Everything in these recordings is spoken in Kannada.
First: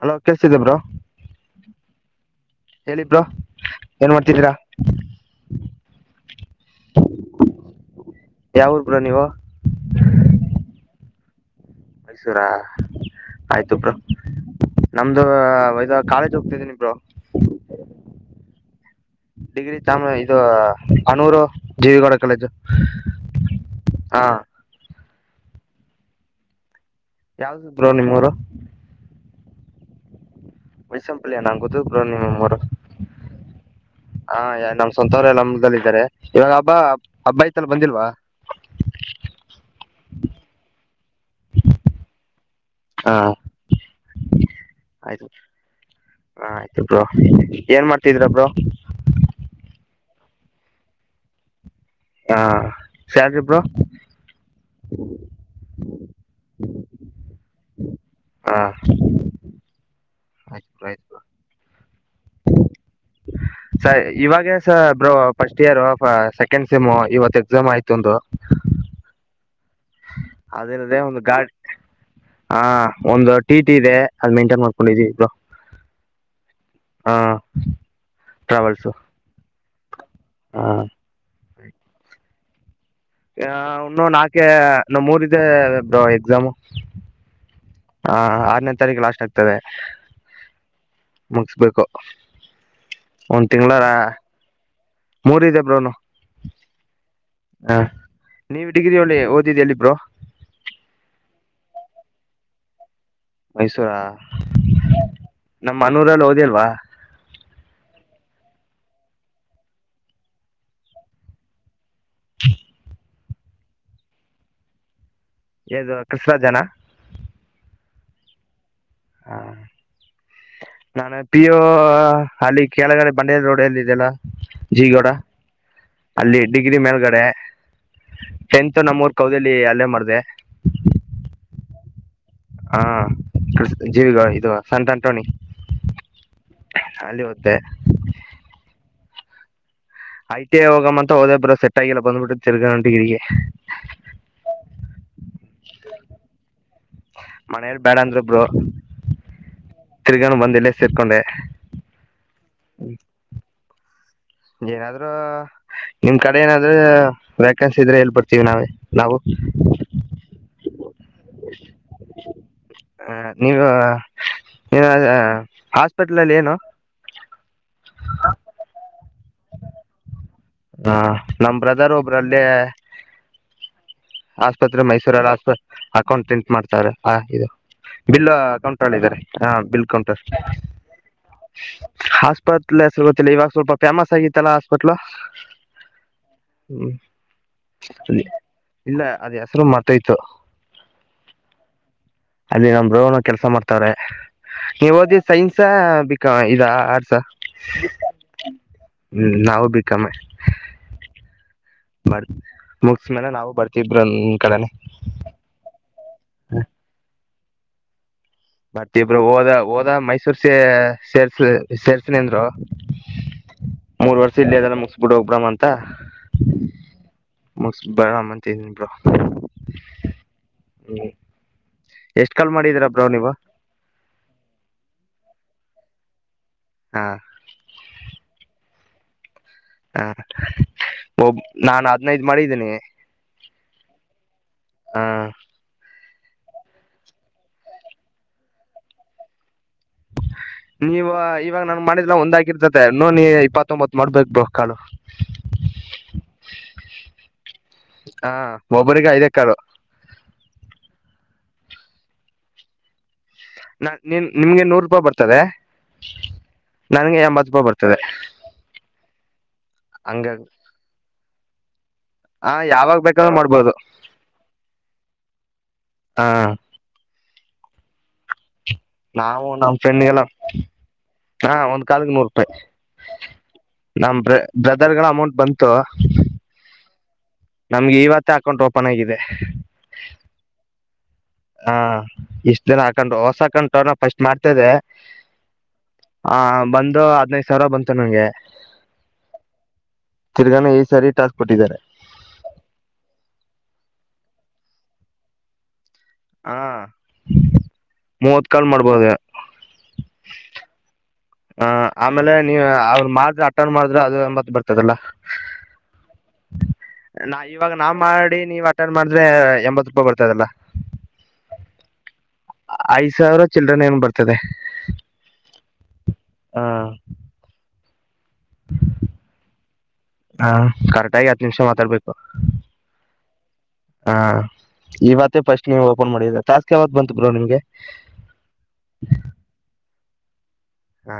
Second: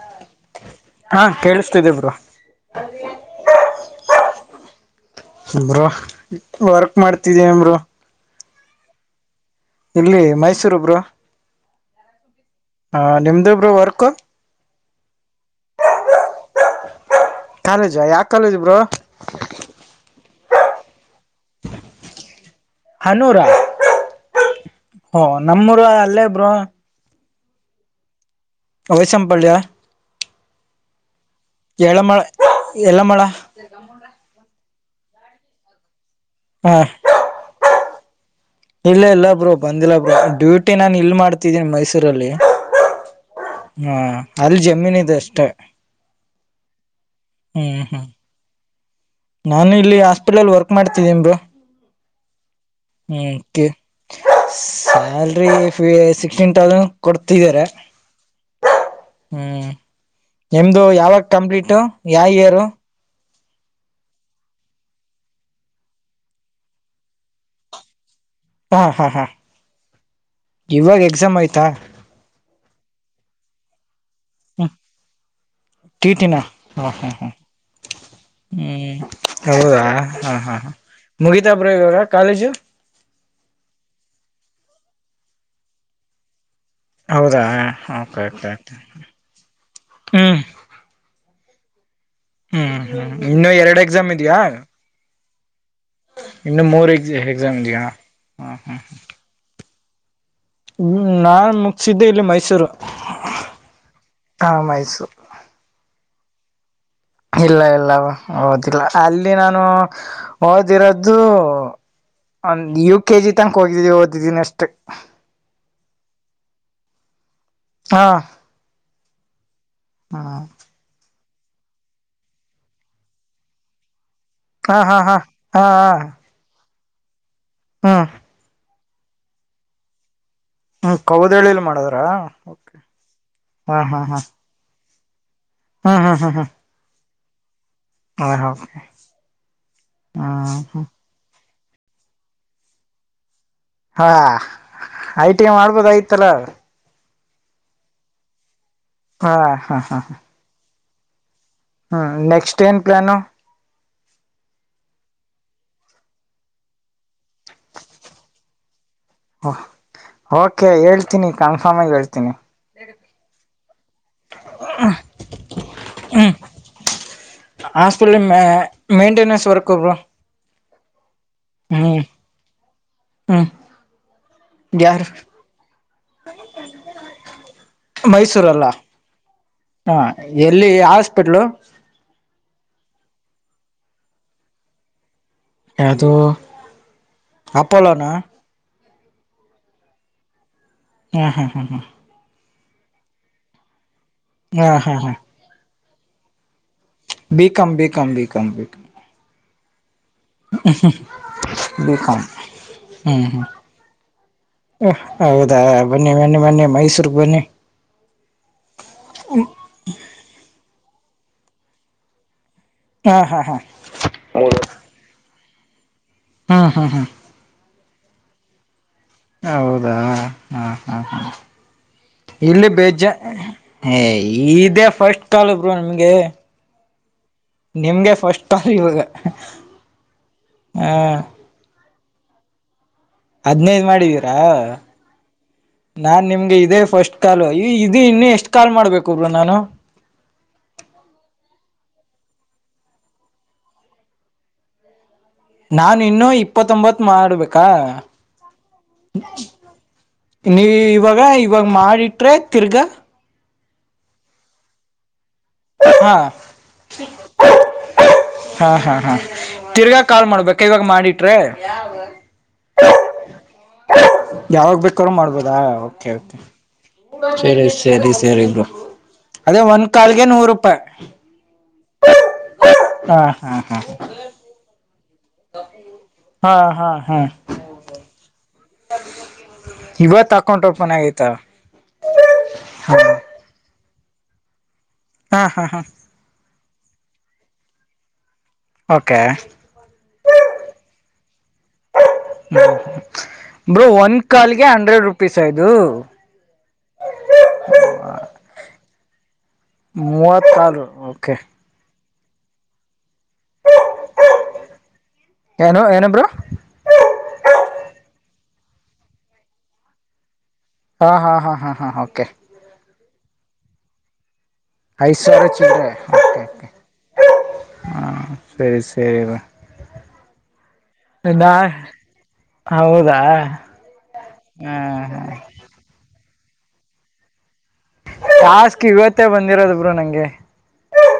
ಹಲೋ ಕಳ್ಸಿದ್ದೇಬರು ಹಾ ಕೇಳಿಸ್ತಿದೆ ಬ್ರೋ ಹೇಳಿಬ್ ಏನ್ ಮಾಡ್ತಿದ್ದೀರಾ ನಮ್ರ ವರ್ಕ್ ಮಾಡ್ತಿದೀಯಂಬರು ಯಾವಊರ್ ಕೂಡ ನೀವು ಇಲ್ಲಿ ಮೈಸೂರೊಬ್ರು ಮೈಸೂರಾ ಹ ನಿಮ್ದೊಬ್ರು ಆಯ್ತು ಬ್ರೋ ವರ್ಕು ನಮ್ದು ಕಾಳೇಜ್ ಹೋಗ್ತಿದೀನಿಬ್ರು ಕಾಲೇಜ ಯಾಕ ಕಾಲೇಜ ಬ್ರ ಡಿಗ್ರಿ ತಾಮ ಇದು ಅನೂರು ಜೀವಿಗೌಡ ಕಾಲೇಜು ಹನೂರ ಹಾ ಹೊ ನಮ್ಮೂರ ಅಲ್ಲೇಬ್ರು ಯಾವಿದರು ನಿಮ್ಮವರು ಅವ ಸಂಪಡ್ಲ ವೈಸಂಪಲ್ಯ ನ ಎಳಮಳ ನಿ ಸ್ವಂತವರ ಎಲ್ಲ ಹದಲ್ಲಿ ಇದಾರೆ ಇವಾಗ ಹಬ್ಬ ಹಾ ಹಬ್ಬ ಐತಲ್ಲ ಬಂದಿಲ್ವಾ ಇಲ್ಲ ಇಲ್ಲಾಬ್ರರು ಬಂದಿಲ್ಲಬ್ರರು ಡ್ಯೂಟಿ ನಾನನ್ ಇಲ್ ಮಾಡ್ತಿದ್ದೀನಿ ಮೈಸೂರಲ್ಲಿ ಹಾ ಹಾ ಅಲ್ಲಿ ಜಮೀನ್ ಇದೆ ಅಷ್ಟೇ ಹ ಆಯ್ತು ಬ್ರೋ ಹ್ಮ್ ಏನ್ ಹ್ಮ್ ಮಾಡ್ತಿದ್ರ ಬ್ರೋ ನಾನು ಇಲ್ಲಿ ಹಾಸ್ಪಿಟಲ್ಲ್ ವರ್ಕ್ ಮಾಡ್ತಿದ್ದಿಮರು ಹಾ ಸ್ಯಾಲ್ರಿ ಬ್ರೋ ಹ ಸಲ್ರಿ ಸಿಕ್ಸ್ಟೀನ್ ತೌಸಂಡ್ ಕೊಡ್ತಿದ್ದಾರೆ ಹಾ ಹ್ಮ್ ನಿಮ್ದು ಆಯ್ತು ಆಯ್ತು ಯಾವಾಗ ಕಂಪ್ಲೀಟ್ ಯಾವ ಇಯರು ಸ ಇವಾಗೇ ಸ ಬಬ್ ಫಸ್ಟ್ ಇಯರ್ ಸೆಕೆಂಡ್ ಸೆಮು ಇವತ್ ಎಕ್ಸಾಮ್ ಆಯ್ತು ಒಂದು ಹಾ ಹಾ ಹಾ ಅದನದೆ ಇವಾಗ ಒಂದು ಎಕ್ಸಾಮ್ ಗಾಡಿ ಆಯ್ತಾ ಹ ಒಂದು ಟಿ ಟಿ ಇದೆ ಅದು ಮೇಂಟೈನ್ ಹ್ಮ ಮಾಡ್ಕೊಂಡಿದೀ ಇಬ್ ಹಾ ಟ್ರಾವೆಲ್ಸ್ ಹ್ಮ್ ಹೌದಾ ಹಾ ಹಾ ಹಾ ಮುಗಿತಾಬ್ರ ಇವರ ಕಾಲೇಜು ಇನ್ನು ನಾಕೆ ಇ ಮೂರ್ದೆ ಬ್ರೋ ಎಕ್ಸಾಮ್ ಹೌದಾ ಹಾ ಓಕೆ ಆರನೇ ಓಕೆ ತಾರೀಕು ಲಾಸ್ಟ್ ಆಗ್ತದೆ ಹ್ಮ್ ಮುಗಿಸ್ಬೇಕು ಹ್ಮ್ ಹ್ಮ್ ಒಂದು ಇನ್ನುೂ ಎರಡು ತಿಂಗಳ ಎಕ್ಸಾಮ್ ಇದ್ಯಾ ಮೂರಿದೆ ಬ್ರೋನು ಇನ್ನು ಮೂರ್ ಎ ಎಕ್ಸಾಮ್ ಇದಾ ಹ ಹ್ಮ್ ನೀವು ಹ್ಮ ಡಿಗ್ರಿ ಒಳ್ಳಿ ಓದಿದ್ದು ಎಲ್ಲಿ ಬ್ರೋ ಹ್ಮ ನಾನ್ ಮುಗಿಸಿದ್ದೆ ಇಲ್ಲಿ ಮೈಸೂರು ಮೈಸೂರಾ ಹಾ ಮೈಸೂರು ನಮ್ಮನೂರಲ್ಲಿ ಹೋದಿಲ್ವಾ ಇಲ್ಲ ಇಲ್ಲ ಓದಿಲ್ಲ ಅಲ್ಲಿ ನಾನು ಓದಿರೋದು ಒಂದ್ ಯವು ಕೆ ಜಿ ತನಕ ಹೋಗಿದ್ದಿದವಿ ಓದಿದ್ದೀನ ಅಷ್ಟ ಇದು ಕೃಷ್ಣ ಜನ ಹಾ ಹಾ ಹ್ಮ್ ನಾನೆ ಪಿಯೋ ಅಲ್ಲಿ ಕೆಳಗಡೆ ಬಂಡೇದ ರೋಡಲ್ಲಿ ಇದದೆಲ್ಲ ಹಾ ಹಾ ಜೀಗೌಡ ಹಾ ಅಲ್ಲಿ ಡಿಗ್ರಿ ಮೇಲ್ಗಡೆ ಹಾ ಅಂತ ನಮ್ಮೂಊರ್ ಕೌದಲ್ಲಿ ಅಲ್ಲೇ ಮಾಡಿದೆ ಹ್ಮ ಕೌದಳ್ಳಿಲಿ ಮಾಡದ್ರ ಹಾ ಹಾ ಹಾ ಹಾ ಜೀವಿಗ ಇದು ಸಂಂತ ಆಂಟೋನಿ ಹ್ಮ್ ಹ್ಮ್ ಹ್ಮ್ ಹ್ಮ ಅಖಾಲಿ ಹದ್ದೆ ಹ ಹ ಆಯ್ತ ಹೋಗಮ್ಮ ಅಂತ ಹೋದೇಬ್ರ ಸೆಟ್ ಆಗಿಲ್ಲ ಬಂದ್ಬಿಟ್ಟೆ ತಿರ್ಗ ನಟಗಿರಿಗೆ ಹಾ ಐಟಿ ಮಾಡ್ಬೋದಯತಲ್ಲ ಮನೇೆಯಲ್ಲಿ ಬ್ಯಾಡ ಅಂದ್ರೊ ಬ್ರೋ ಹಾ ಹಾ ಹಾ ಹಾ ಸರ್ಕೊಂಡೆ ಹ್ಮ್ ನೆಕ್ಸ್ಟ್ ಏನ್ ಪ್ಲಾನು ಏನಾದ್ ನಿಮ್ ಕಡೆ ಏನಾದ್ರೂ ವ್ಯಾಕೆನ್ಸಿ ಇದ್ರೆ ಎಲ್ಲಿ ಬಡ್ತೀವಿ ನಾವೇ ನಾವು [unintelligible] ಆಗ ಹೇತೀನಿ ಹ ನೀವು ಹಾಸ್ಪಿಟಲ್ಲ್ಲಿ ಹ್ಮ್ ಏನು ಹಾಸ್ಪಿಟಲ್ ಮೇಂಟೆನೆನ್ಸ್ ವರ್ಕ್ ಬ್ರೋ ಹಾ ನಮ ಬ್ರದರ್ ಒಬ್ರಲ್ಲೇ ಹ್ಮ್ ಆಸ್ಪತ್ರೆ ಯಾರು ಮೈಸೂರಲ್ಲಿ ಆಸ್ಪತ್ ಅಕೌಂಟೆಂಟ್ ಮಾಡ್ತಾರೆ ಹ ಇದು ಬಿಲ್ ಮೈಸೂರಲ್ಲ ಕೌಂಟರ್ಲ್ಲಿ ಇದಾರೆ ಹಾ ಬಿಲ್ ಹ ಕೌಂಟರ್ ಎಲ್ಲಿ ಹಾಸ್ಪಿಟ್ಲು ಆಸ್ಪತ್ಲ್ ಹೆಸರು ಗೊತ್ತಿಲ್ಲ ಇವಾಗ ಸ್ವಲ್ಪ ಫೇಮಸ್ ಆಗಿತ್ತಲ್ಲಾ ಹಾಸ್ಪತ್ಲ್ ಅದು ಅಪ್ಪೋಲೋನಾ ಇಲ್ಲ ಅದ್ ಹೆಸರು ಮತ್ತೊಯ್ತು ಹ್ಮ್ ಹ್ಮ್ ಹ್ಮ್ ಹ್ಮ ಅಲ್ಲಿ ನಮ್ಮ ಬ್ರೋ ಕೆಲ್ಸ ಮಾಡ್ತವ್ರೆ ಹಾ ಹಾ ನೀವ್ ಹಾ ಓದಿ ಸೈನ್ಸ್ ಬಿಕಾ ಆರ್ಸ ಬಿಕಾಂ ಹ್ಮ ಬಿಕಾಂ ನಾವು ಬಿಕಮ್ಮ ಹ್ಮ ಹ್ಮ ಬಿ ಮುಗಸ್ ಮೇಲೆ ಹ್ಮ ನಾವು ಬರ್ತಿಬ್ರು ನಮ್ ಕಡೆನೆ ಹ ಹೌದಾ ಬನ್ನಿ ಬನ್ನಿ ಮೈಸೂರ್ ಬನ್ನಿ ಮತಿ ಇಬ್ರು ಹೋದ ಹೋದ ಮೈಸೂರ್ಸ ಸೇರ್ಸ್ ಸೇರ್ಸನ ಅಂದ್ರು ಹಾ ಹಾ ಹಾ ಮೂರ್ ವರ್ಷ ಇಲ್ಲ ಅದಲ್ಲ ಮುಗಿಸಬಿಡು ಹೋಗ್ ಬಿಡೋಣ ಅಂತ ಹ್ಮ್ ಹ್ಮ್ ಹ್ಮ್ ಬರಾಮ್ ಅಂತ ಇದ್ದೀನಿಬ್ರೋ ಹೌದಾ ಹಾ ಹಾ ಹಾ ಎಷ್ಟ್ ಕಾಲ್ ಇಲ್ಲಿ ಮಾಡಿದೀರಾ ಬ್ರೋ ಬೇಜಜ ನೀವು ಏ ಇದೇ ಫಸ್ಟ್ ಕಾಲ್ ಬ್ರೋ ನಿಮ್ಗೆ ಹಾ ನಿಮ್ಗೆ ಫಸ್ಟ್ ಕಾಲ್ ಇವಾಗ ಹ ಹ ಒ ನಾನು ಹದ್ನೈದ ಮಾಡಿದ್ದೀನಿ ಹದ್ನೈದ ಮಾಡಿದೀರಾ ಹ ನಾನ್ ನಿಮ್ಗೆ ಇದದೆ ಫಸ್ಟ್ ಕಾಲ್ ಈ ಇದು ಇನ್ನು ಎಷ್ಟ್ ಕಾಲ್ ಮಾಡ್ಬೇಕ ಒಬರು ನಾನು ನೀವ ಇವಾಗ ನನ್ ಮಾಡಿದಲ ಒಂದ್ಕಿರ್ತತೆ ನೋ ನೀ ಇಪ್ಪತ್ತೊಂಬತ್ ಮಾಡ್ಬೇಕಕ್ ರೊಕ್ಕ ನಾನು ಇನ್ನುೂ ಇಪ್ಪತ್ತೊಂಬತ್ ಮಾಡಬೇಕಾ ಹ ಒಬ್ಬರಿಗೆ ಐದೇ ಕಾಲು ನೀ ಇವಾಗ ಇವಾಗ ಮಾಡಿಟ್ರೆ ತಿರ್ಗಾ ನಿಮ್ಗೆ ನೂರು ರೂಪಾಯಿ ಬರ್ತದೆ ಹಾ ನನ್ಗೆ ಎಂಬತ್ತುೂಪ ಬರ್ತದೆ ಹಾ ಹಾ ಹಾ ತಿರ್ಗಾ ಕಾಲ್ ಮಾಡ್ಬೇಕ ಇವಾಗ ಮಾಡಿಟ್ರೆ ಹಾ ಯಾವಾಗ ಬೇಕಾದ್ರೂ ಮಾಡಡ್ಬೋದು ಹ ಸರಿ ಸರಿ ಸರಿ ಬೋ ನಾವು ಅದೇ ಒಂದ್ ಕಾಲ್ಗೆ ನೂರುೂಯಿ ಹ ಒಂದು ಕಾಲಕ್ಕೆ ನೂರು ರೂಪಾಯಿ ಹಾ ಹಾ ಹಾ ನಮ್ಮ ಬ್ರಾದರ್ ಅಮೌಂಟ್ ಬಂತ ಹಾ ಹಾ ನಮ್ಗೆ ಇವತ್ತ ಹಾಕೊಂಡು ಹ ಇವತ್ತು ಹಾಕೊಂಡಂಟ ಮನೆ ಹಾ ಇಷ್ಟ್ ದಿನ ಹಾಕೊಂಡರು ಹೊಸ ಹಾಕ ಅವನ ಫಸ್ಟ್ ಮಾಡ್ತದೆ ಹಾ ಹಾ ಹಾ ಬಂದು ಹದ್ನೈದು ಸಾವಿರ ಬಂತ ನಂಗೆ ಓಕೆ ತಿರ್ಗಾನ ಈ ಸರಿ ಟಾಸ್ ಕೊಟ್ಟಿದ್ದಾರೆ ಹ ಬ್ರೋ ಒಂದ ಕಲ್ಗೆ ಹಂಡ್ರೆಡ್ ರುಪೀಸ್ ಆ ಇದು ಹಾ ಮೂ [unintelligible] ಕಾಲ ಹ ಆಮೇಲೆ ನೀವ ಅವ್ರ ಮಾಡಿದ್ರೆ ಅಟನ್ ಮಾಡಿದ್ರೆ ಅದು ಮತ್ ಎಂಬತ್ತು ಬರ್ತದಲ್ಲ ಏನು ಏನು ಬ್ರೋ ನಾವ್ ಮಾಡಿ ನೀವ್ ಅಟೆಂಡ್ ಮಾಡಿದ್ರೆ ಎಂಬತ್ ರೂಪಾಯಿ ಬರ್ತದಲ್ಲ ಹಾ ಹಾ ಹಾ ಹಾ ಹಾ ಓಕೆ ಐದ ಸಾವಿರ ಚಿಲ್ಲರೆ ಏನೋ ಬರ್ತದೆ ಐದು ಸಾವಿರ ಚಿಲ್ಲರೆ ಹಾ ಸರಿ ಸರಿ ಬ್ರೋ ಹಾ ಕರೆಕ್ಟಾಗಿ ಹತ್ ನಾ ನಿಮಿಷ ಮಾತಾಡ್ಬೇಕು ಹೌದಾ ಹಾ ಹಾ ಈವತ್ತ ಫಸ್ಟ್ ನೀವು ಓಪನ್ ಮಾಡಿದ್ರ ಟಾಸ್ಕ್ ಯಾವಗ ಬಂತು ಬ್ರೋ ನಿಮ್ಗೆ ಟಾಸ್ಕ್ ಇವತ್ತೇ ಬಂದಿರೋದೂ ಬ್ರೋ ನಂಗೆ ಹಾ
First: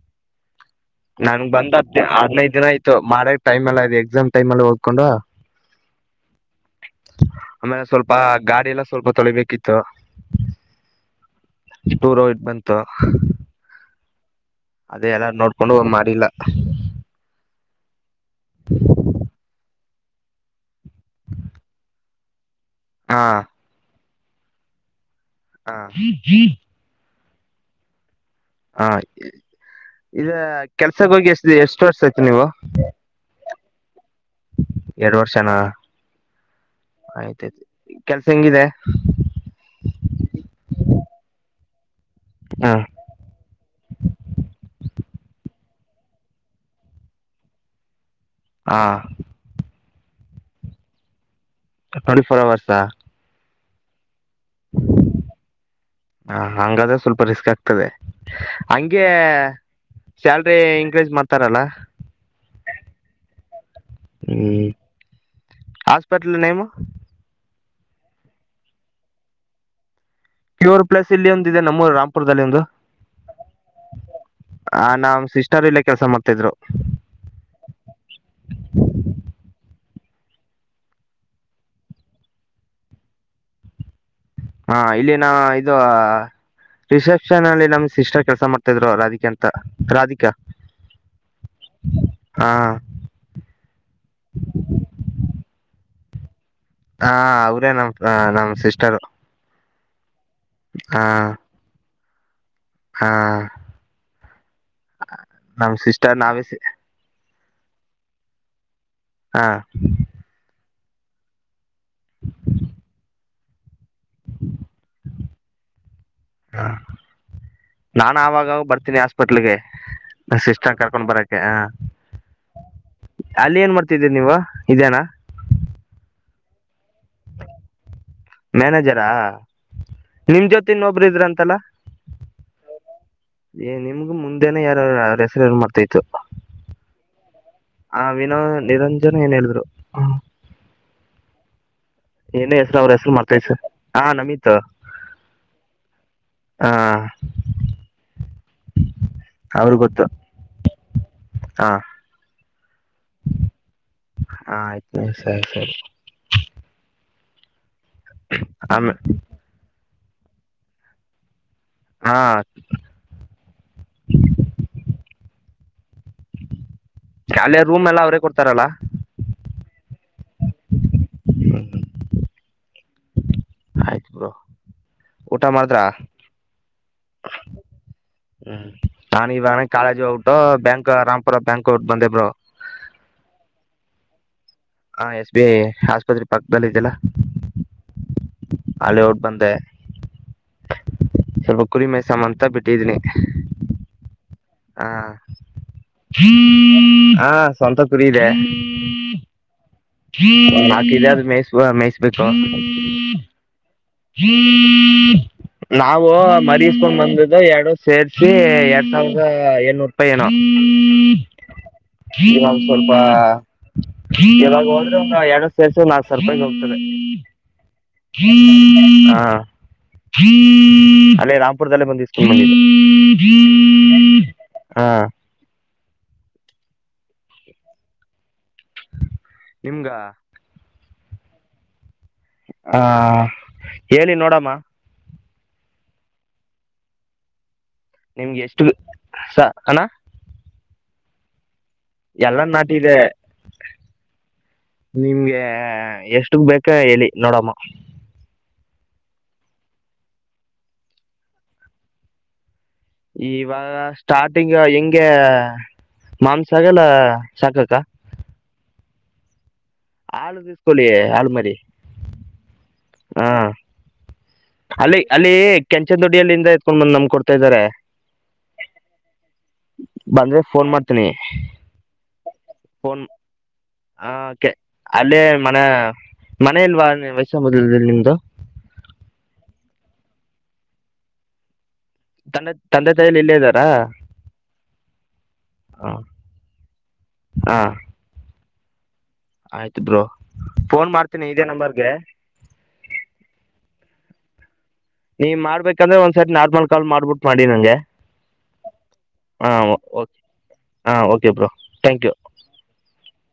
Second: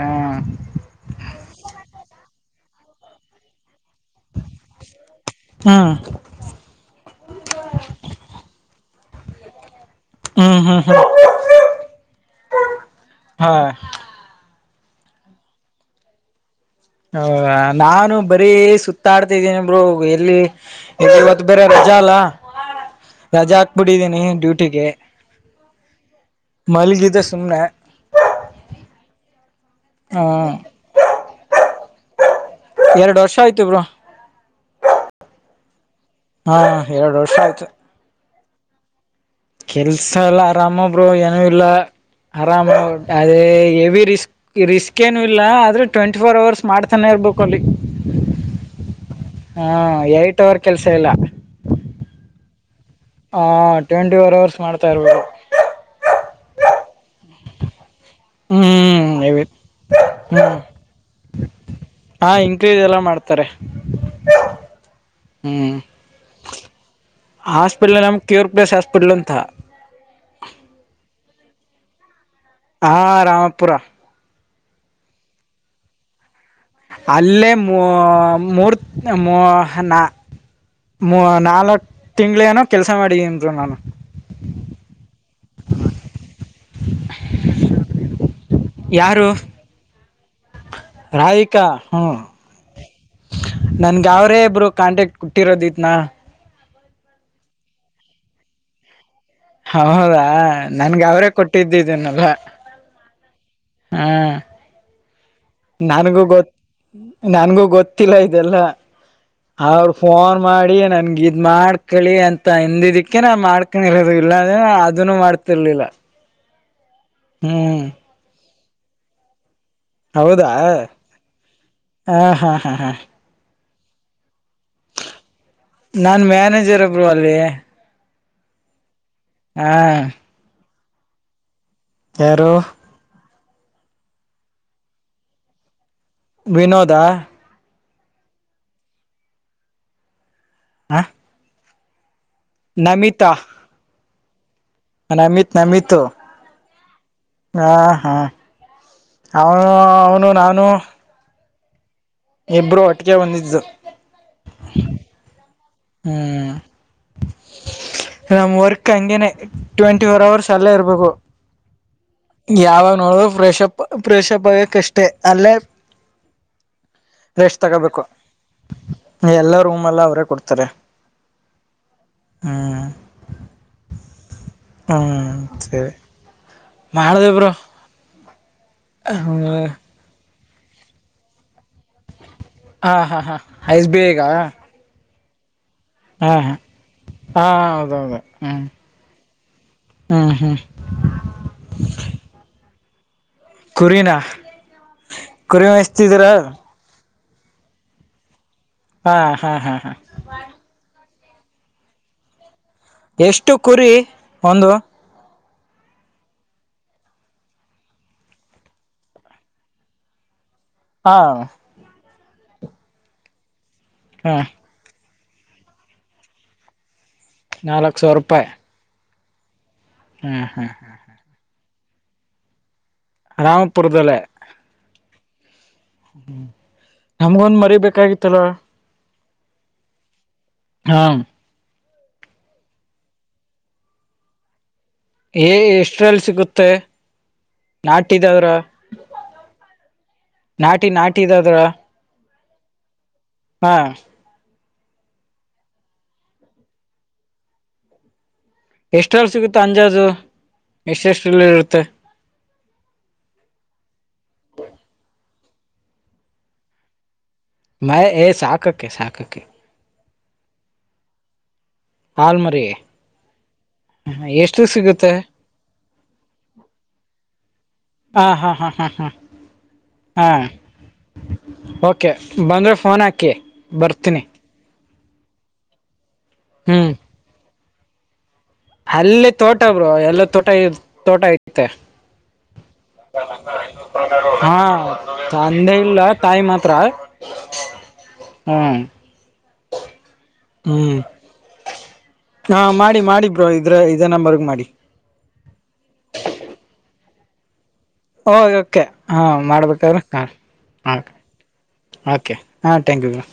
ಹ್ಮ್ ನಂಗೆ ಬಂದ ಹದಿನೈದು ದಿನ ಆಯತು ಮಾಡಕ್ ಟೈಮ್ ಅಲ್ಲ ಅ ಎಕ್ಸಾಮ್ ಟೈಮ್ ಅಲ್ಲಿ ಓದಿಕೊಂಡು ಹಾ ಆಮೇಲೆ ಸ್ವಲ್ಪ ಗಾಡಿ ಎಲ್ಲ ಸ್ವಲ್ಪ ತೊಳಿಬೇಕಿತ್ತು ಹ್ಮ್ ಹ್ಮ್ ಟೂರ್ ಇಟ್ ಬಂತು ಹಾ ಅದೇ ಎಲ್ಲ ನೋಡ್ಕೊಂಡು ಮಾಡಿಲ್ಲ ಹ ನಾನು ಬರೀ ಸುತ್ತಾಡ್ತಿದ್ದೀನಿ ಎಲ್ಲಿ ಇವತ್ತು ಬೇರೆ ರಜಾ ಅಲ್ಲ ಹಾ ರಜಾ ಹಾಕ್ಬಿಟಿದ್ದೀನಿ ನೀ ಡ್ಯೂಟಿಗೆ ಹಾ ಮಲಗಿದ್ದೆ ಸುಮ್ಮನೆ ಹಾ ಹ ಇದ ಕೆಲ್ಸಕ್ಕ ಹೋಗಿ ಎಷ್ಟ ಎಷ್ಟು ವರ್ಷ ಆಯ್ತ್ ನೀವು ಎರಡು ವರ್ಷ ಆಯ್ತ ಬ್ರೋ ಎರಡ್ ವರ್ಷನ ಹಾ ಎರಡು ವರ್ಷ ಆಯ್ತಾಯ್ತು ಆಯ್ತು ಕೆಲ್ಸ ಹೆಂಗಿದೆ ಕೆಲ್ಸ ಎಲ್ಲ ಆರಾಮು ಬ್ರೋ ಏನೂ ಇಲ್ಲ ಆರಾಮ ಹ ಅದೇ ಎವಿ ರಿಸ್ಕ್ ರಿಸ್ಕ್ ಏನು ಇಲ್ಲ ಆದ್ರೆ ಟ್ವೆಂಟಿ ಫೋರ್ ಅವರ್ಸ್ ಮಾಡ್ತಾನೆ ಇರ್ಬೇಕು ಅಲ್ಲಿ ಹ ಹಾಂ ಏಟ್ ಅವರ್ ಕೆಲ್ಸ ಎಲ್ಲ ಟ್ವೆಂಟಿ ಫೋರ್ ಅವರ್ಸ್ ಹ ಹ ಟ್ವೆಂಟಿ ಫೋರ್ ಅವರ್ಸ್ ಮಾಡ್ತಾ ಇರ್ಬೋದು ಹ ಹಂಗಾದ್ರೆ ಸ್ವಲ್ಪ ರಿಸ್ಕ್ ಆಗ್ತದೆ ಹಂಗೆ ಹ್ಮ್ ಹೆವಿ ಸ್ಯಲ್ರಿ ಇನ್ಕ್ರೀಸ್ ಮಾಡ್ತಾರಲ್ಲ ಹ ಇನ್ಕ್ರೀಸ್ ಎಲ್ಲ ಮಾಡ್ತಾರೆ ಹ್ಮ್ ಹ್ಮ್ ಹಾಸ್ಪಿಟ್ಲ್ ನೇಮು ಇಲ್ಲ ನಮ್ಮ ಕ್ಯೂರ್ ಪ್ಲಸ್ ಹಾಸ್ಪಿಟಲ್ ಅಂತ ಕ್ಯೂರ್ ಪ್ಲಸ್ ಇಲ್ಲಿ ಒಂದಿದೆ ನಮ್ಮೂರು ರಾಮ್ ಹಾ ರಾಮಪುರ ಆ ನಮ್ ಸಿಸ್ಟರ್ ಇಲ್ಲ ಕೆಲ್ಸ ಮಾಡ್ತಿದ್ರು ಅಲ್ಲೇ ಮು ಮೂರು ಮೂ ನ ಮೂ ನಾಲ್ಕ್ ತಿಂಗಳೇನೋ ಕೆಲ್ಸ ಮಾಡಿದೀನಿ ಬ್ರೋ ನಾನು ಹಾ ಇಲ್ಲಿ ನಾ ಇದು ರಿಸೆಪ್ಷನ್ ಅಲ್ಲಿ ನಮ್ ಸಿಸ್ಟರ್ ಕೆಲ್ಸ ಮಾಡ್ತಾ ಇದ್ರು ರಾಧಿಕ ಯಾರು ಅಂತ ರಾಧಿಕ ರಾಧಿಕಾ ಹ್ಮ ಹಾ ನನ್ಗ ಅವ್ರೇ ಇಬ್ರು ಕಾಂಟ್ಯಾಕ್ಟ್ ಕೊಟ್ಟಿರೋದೂ ಇದ್ನ ಹಾ ಅವ್ರೇ ನಮ್ ನಮ್ ಸಿಸ್ಟರು ಹೌದಾ ನನ್ಗ ಹಾ ಅವ್ರೇ ಕೊಟ್ಟಿದ್ದಿದ್ದೀನಲ್ಲ ಹಾ ನಮ್ ಸಿಸ್ಟರ್ ನಾನಗು ನಾವೇ ಗೊತ್ತ ನನ್ಗೂ ಗೊತ್ತಿಲ್ಲ ಇದೆಲ್ಲ ಹಾ ಅವರು ಫೋನ್ ಮಾಡಿ ನನ್ಗ ಇದ್ ಮಾಡ್ ಕಳಿ ಅಂತ ಹಿಂದಿದಿಕ್ಕೆ ನಾ ಮಾಡ್ಕೊಂಡಿರೋದು ಇಲ್ಲಾಂದ್ರೆ ಅದನ್ನು ಮಾಡ್ತಿರ್ಲಿಲ್ಲ ಹ ಹ್ಮ್ ನಾನ ಆಾಗಾಗ ಬರ್ತೀನಿ ಹಾಸ್ಪಿಟ್ಲ್ಗೆ ಹೌದಾ ಷ್ಟಂಗ ಕರ್ಕೊಂಡ್ ಬರಕ್ಕೆೆ ಹ ಹ ಹಾ ಹಾ ಹಾ ಅಲ್ಲಿ ಏನ್ ಮಾಡ್ತಿದ್ದೀರಿ ನೀವು ಇದೇನಾ ನಾನ್ ಮ್ಯಾನೇಜರ್ ಒಬ್ರು ಅಲ್ ಮ್ಯಾನೇಜರಾ ನಿಮ ಜೊತೆ ಇನ್ನೊಬರು ಇದ್ರಂತಲ್ಲ ಯಾರೋ ನಿಮ್ಗು ಮುಂದೆನ ಯಾರಾರ ಹೆಸರು ಯಾರು ಮಾಡ್ತ ಇತತ್ತು ವಿನೋದಾ ಆ ವಿನೋ ನಿರಂಜನ್ ಏನ್ ಹೇಳಿದ್ರು ಹ ಏನೇ ಹೆಸರು ಅವ್ರ ಹೆಸರು ಮಾಡ್ತಾಸ ಹಾ ನಮ ನಮತ್ ನಮಿತ ಹಾ ಹಾ ಹಾ ಅವನು ಅವ್ರಿಗೆ ಗೊತ್ತು ಅವನು ನಾನು ಹಾ ಇಬ್ರು ಒಟ್ಟಿಗೆ ಹೊಂದಿದ್ದು ಹಾ ಆಯ್ತು ಸರಿ ಸರಿ ಹ್ಮ್ ರ್ಕ ಆಮೇ ಎಂಗನ ಟ್ವೆಂಟಿ ಫೋರ್ ಅವರ್ಸ್ ಅಲ್ಲೇ ಇರಬೇಕು ಹಾ ಯಾವಾಗ ನೋಡ ಫ್ರಷಪ್ ಫ್ರಷಪ್ ಆಗಕ್ಷ್ಟೇ ಅಲ್ಲೇ ಅಲ್ಲೇ ರೇಷ್ಟ್ ರೂಮ್ ಎಲ್ಲ ತಗೋಬೇಕು ಅವರೇ ಕೊಡ್ತಾರಲ್ಲ ಎಲ್ಲೂ ಲ್ಲ ಅವರೇ ಕೊಡ್ತಾರೆ ಹ್ಮ್ ಆಯ್ತು ಬ್ರೋ ಹ್ಮ್ ಊಟ ಮಾಡಿದ್ರ ಸರಿ ಮಹಳದೇವರು ಹ್ಮ್ ನಾನ ಇವಾಗ ಕಾಲೇಜ್ ಟ್ಟು ಬ್ಯಾಂಕ್ ರಾಮಪುರ ಬ್ಯಾಂಕ್ ಟ್ಟು ಬಂದೆಬರು ಹಾ ಹಾ ಹಾ ಐಸ್ಬ ಈಗ ಹಾ ಎಸ್ ಬಿ ಐ ಆಸ್ಪತ್ರೆ ಪಕ್ಕದದಲ್ಲಿ ಇದದೆಲ್ಲ ಹೌದೌದು ಹ್ಮ್ ಹಲ್ಲಿ ಔಟ್ ಬಂದೆ ಹ್ಮ್ ಹ್ಮ್ ಸ್ವಲ್ಪ ಕುರಿಮೆಸಮ ಅಂತ ಬಿಟ್ಟ ಇದದನ ಕೊರಿನಾ ಹಾ ಹಾ ಸ್ವಂತ ಕುರಿ ಇದೆ ಹಾ ಹಾ ಹಾ ಹಾ ನಾಕ ಇಲ್ ಆದ್ರೆ ಮೇಯ್ ಮೇಯ್ಿಸಬೇಕು ಎಷ್ಟು ಕುರಿ ಒಂದು ನಾವು ಮರಸ್ಕೊಂಡ್ ಬಂದ್ದು ಎರಡು ಸೇರ್ಸಿ ಎರಡ್ ಸಾವಿರದ ಎಏನೂರು ರೂಪಾಯಿ ಏನ ಹಾ ಸ್ವಲ್ಪ ಹ ಎರಡು ಸೇಸ ನಾಲ್ರ್ಪಾಯಗೆ ಹೋಗ್ತದೆ ನಾಲ್ಕ್ ಸಾವ ರೂಪಾಯಿ ಹಾ ಹ್ಮ್ ಹ್ಮ್ ಅಲ್ಲೇ ರಾಮಂಪುರದಲ್ಲೇ ಬಂದ ಸ್ಕೂಲ್ ಮಂದ ರಾಮಪುರದಲ್ಲೇ ಹಾ ಹ್ಮ ನಮಗೊಂದ್ ಮರಿ ಬೇಕಾಗಿತ್ತಲ್ಲ ನಿಮಗ ಹಾ ಹಾ ಹೇಳಿ ನೋಡಮ್ಮ ಏ ಎಷ್ಟ್ರಲ್ಲಿ ಸಿಗುತ್ತೆ ನಾಟ ನಿಮ್ಗೆ ಇದಾವ್ರ ಎಷ್ಟು ಸ ಅಣ್ಣ ನಾಟಿ ನಾಟಿ ಇದದ್ರ ಎಲ್ಲಾ ನಾಟಿದೆ ನಿಮ್ಗೆ ಎಷ್ಟಗ್ ಬೇಕೊ ಹೇಳಿ ನೋಡಮ್ಮ ಎಷ್ಟಲ್ಲಿ ಸಿಗುತ್ತೆ ಅಂದಾಜು ಎಷ್ಟೇಷ್ಟಲ್ಲಿ ಇರುತ್ತೆ. ಇವಾಗ ಸ್ಟಾರ್ಟಿಂಗ್ ಹೆಂಗೆ ಮಾಂಸಾಗಲ್ಲ ಸಾಕಕ್ಕ ಮ ಸಾಕಕ್ಕೆ ಸಾಕಕ್ಕೆ ಆಳ್ ಕೂಳ್ಳಿ ಆಳ್ ಮರಿ ಹಾಲ್ ಮರಿ ಹಾ ಅಲ್ಲಿ ಅಲ್ಲಿ ಕೆಂಚನ್ ದೊಡ್ಡಿಯಲ್ಲಿ ಇಂದ ಎತ್ಕೊಂಡ್ ಬಂದ್ ನಮಗೆ ಕೊಡ್ತಾ ಇದ್ದಾರೆ. ಹಾ ಹಾ ಹಾ ಹಾ ಹಾ ಹಾ ಬಂದ್ರೆ ಪೋನ್ ಮಾಡ್ತೀನಿ. ಓಕೆ ಬಂದರೆ ಫೋನ್ ಪೋನ್ ಹಾಕಿ ಆ ಬರ್ತೀನಿ ಅಲ್ಲೇ ಮನ ಮನೆ ಇಲ್ವಾ ವಯಸ ಮೊದಲ್ ದಲ್ಲಿ ನಿಮ್ದು ಅಲ್ಲೆ ತೋಟ ಬ್ರೋ ಎಲ್ಲಾ ತೋಟ ತೋಟ ಐತೆ ತಂದೆ ತಂದೆ ತಾಯಿಲಿ ಇಲ್ಲೇ ಇದ್ದಾರಾ ಹಾ ತಂದೆ ಇಲ್ಲ ತಾಯಿ ಮಾತ್ರ ಹಾ ಹಾ ಆಯ್ತು ಬ್ರೋ ಫೋನ್ ಹ್ಮ್ ಮಾಡ್ತೀನಿ ಇದೇ ನಂಬರ್ಗೆ ಹಾ ಮಾಡಿ ಮಾಡಿ ಬ್ರೋ ಇದ್ರೆ ಇದೇ ನಂಬರಗೆ ಮಾಡಿ. ನೀನ್ ಮಾಡ್ಬೇಕಂದ್ರೆ ಒಂದ್ಸರಿ ನಾರ್ಮಲ್ ಕಾಲ್ ಮಾಡ್ಬಿಟು ಮಾಡಿ ನನಗೆ ಹೋ ಓಕೆ ಹಾ ಹಾಂ ಮಾಡ್ಬೇಕಾದ್ರೆ ಓಕೆ ಕಾಲ್ ಹಾಂ okay bro thank you okay ಹಾ ಥಾಂಕ್ ಯು ಬ್ರೋ